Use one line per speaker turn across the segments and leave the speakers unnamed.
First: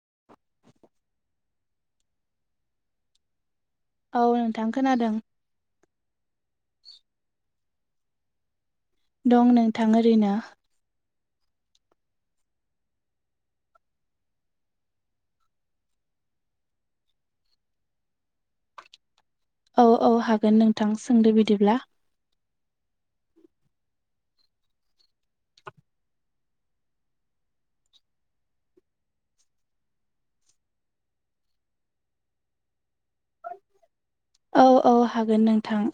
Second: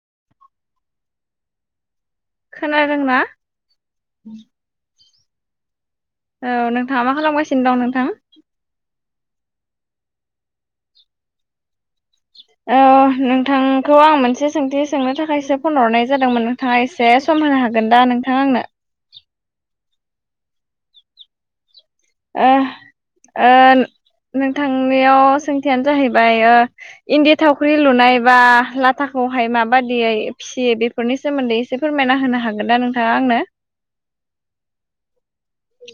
[inaudible]
खोनादोंना
औ नोंथां खोनादों
औ नोंथाङा मा खालामगासिनो दं नोंथाङा
दं नोंथां ओरैनो
नोंथांखौ आं मोनसे सोंथि सोंनो थाखायसो फन हरनाय जादोंमोन नोंथाङा एसे सम होनो हागोन दा नोंथां आंनो
औ औ हागोन नोंथां सोंदो बिदिब्ला
ओ ओ नोंथांनियाव सोंथियानो जाहैबाय इन्दि थावख्रि लुनाय बा लाथा खौहाय माबादियै फिसियो बेफोरनि सोमोन्दै एसे फोरमायना होनो हागोन ना नोंथाङा आंनो
औ औ हागोन नोंथां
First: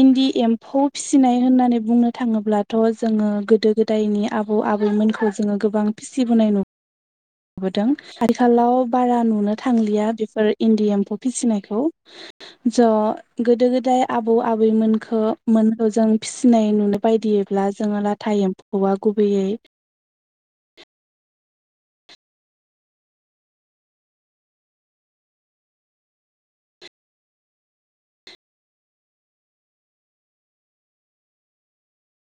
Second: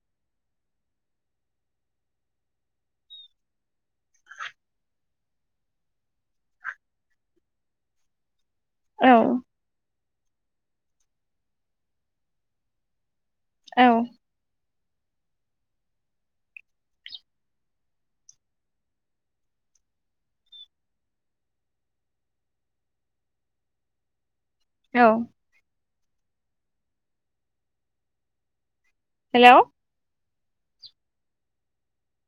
इन्दि एम्फौ फिसिनाय होननानै बुंनो थाङोब्लाथ' जोङो गोदो गोदायनि आबौ आबैमोनखौ जोङो गोबां फिसिबोनाय नङा नुबोदों आथिखालाव
औ
बारा नुनो थांलिया इन्दि एम्फौ फिसिनायखौ ज' गोदो गोदाय
औ
आबै आबौ मोनखौ मोनखौ जों फिसिनाय नुनो बायदिब्ला जोङो लाथा एम्फौआ गुबैयै
औ हेल'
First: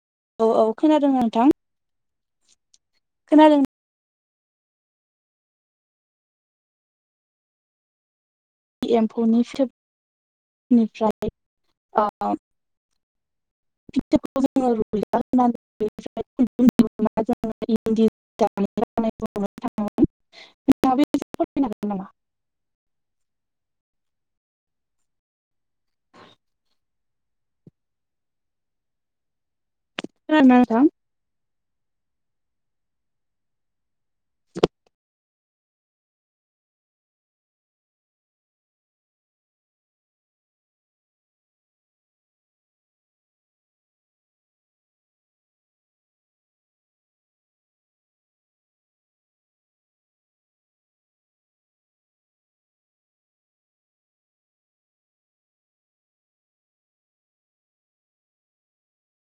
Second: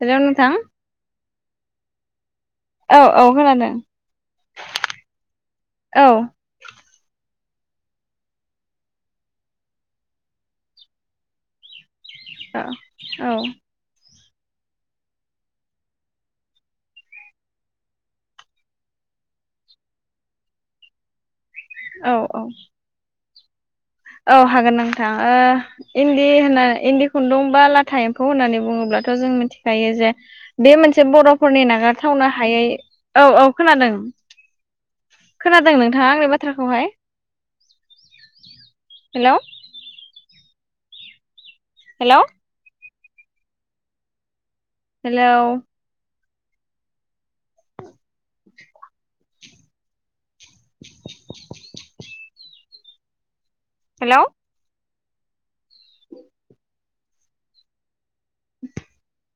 हेलौ
औ
नोंथां
औ खोनादों नोंथां
औ औ खोनादों औ
एमफौनि फिथोबनिफ्राय ओ
औ औ
[unintelligible] [unintelligible] हागोन नामा?
औ औ औ हागोन नोंथां इन्दि होनना इन्दि खुन्दुं बा लाथा एम्फौ होननानै बुङोब्ला दाथ' जों मिथि खायो जे
खोनादोंना
बे
नोंथां?
मोनसे बर'फोरनि नागारथावनो हायै औ औ खोनादों खोनादों नोंथाङा आंनि बाथ्राखौहाय हेल' हेल' हेल' [inaudible] [inaudible] हेल' [inaudible]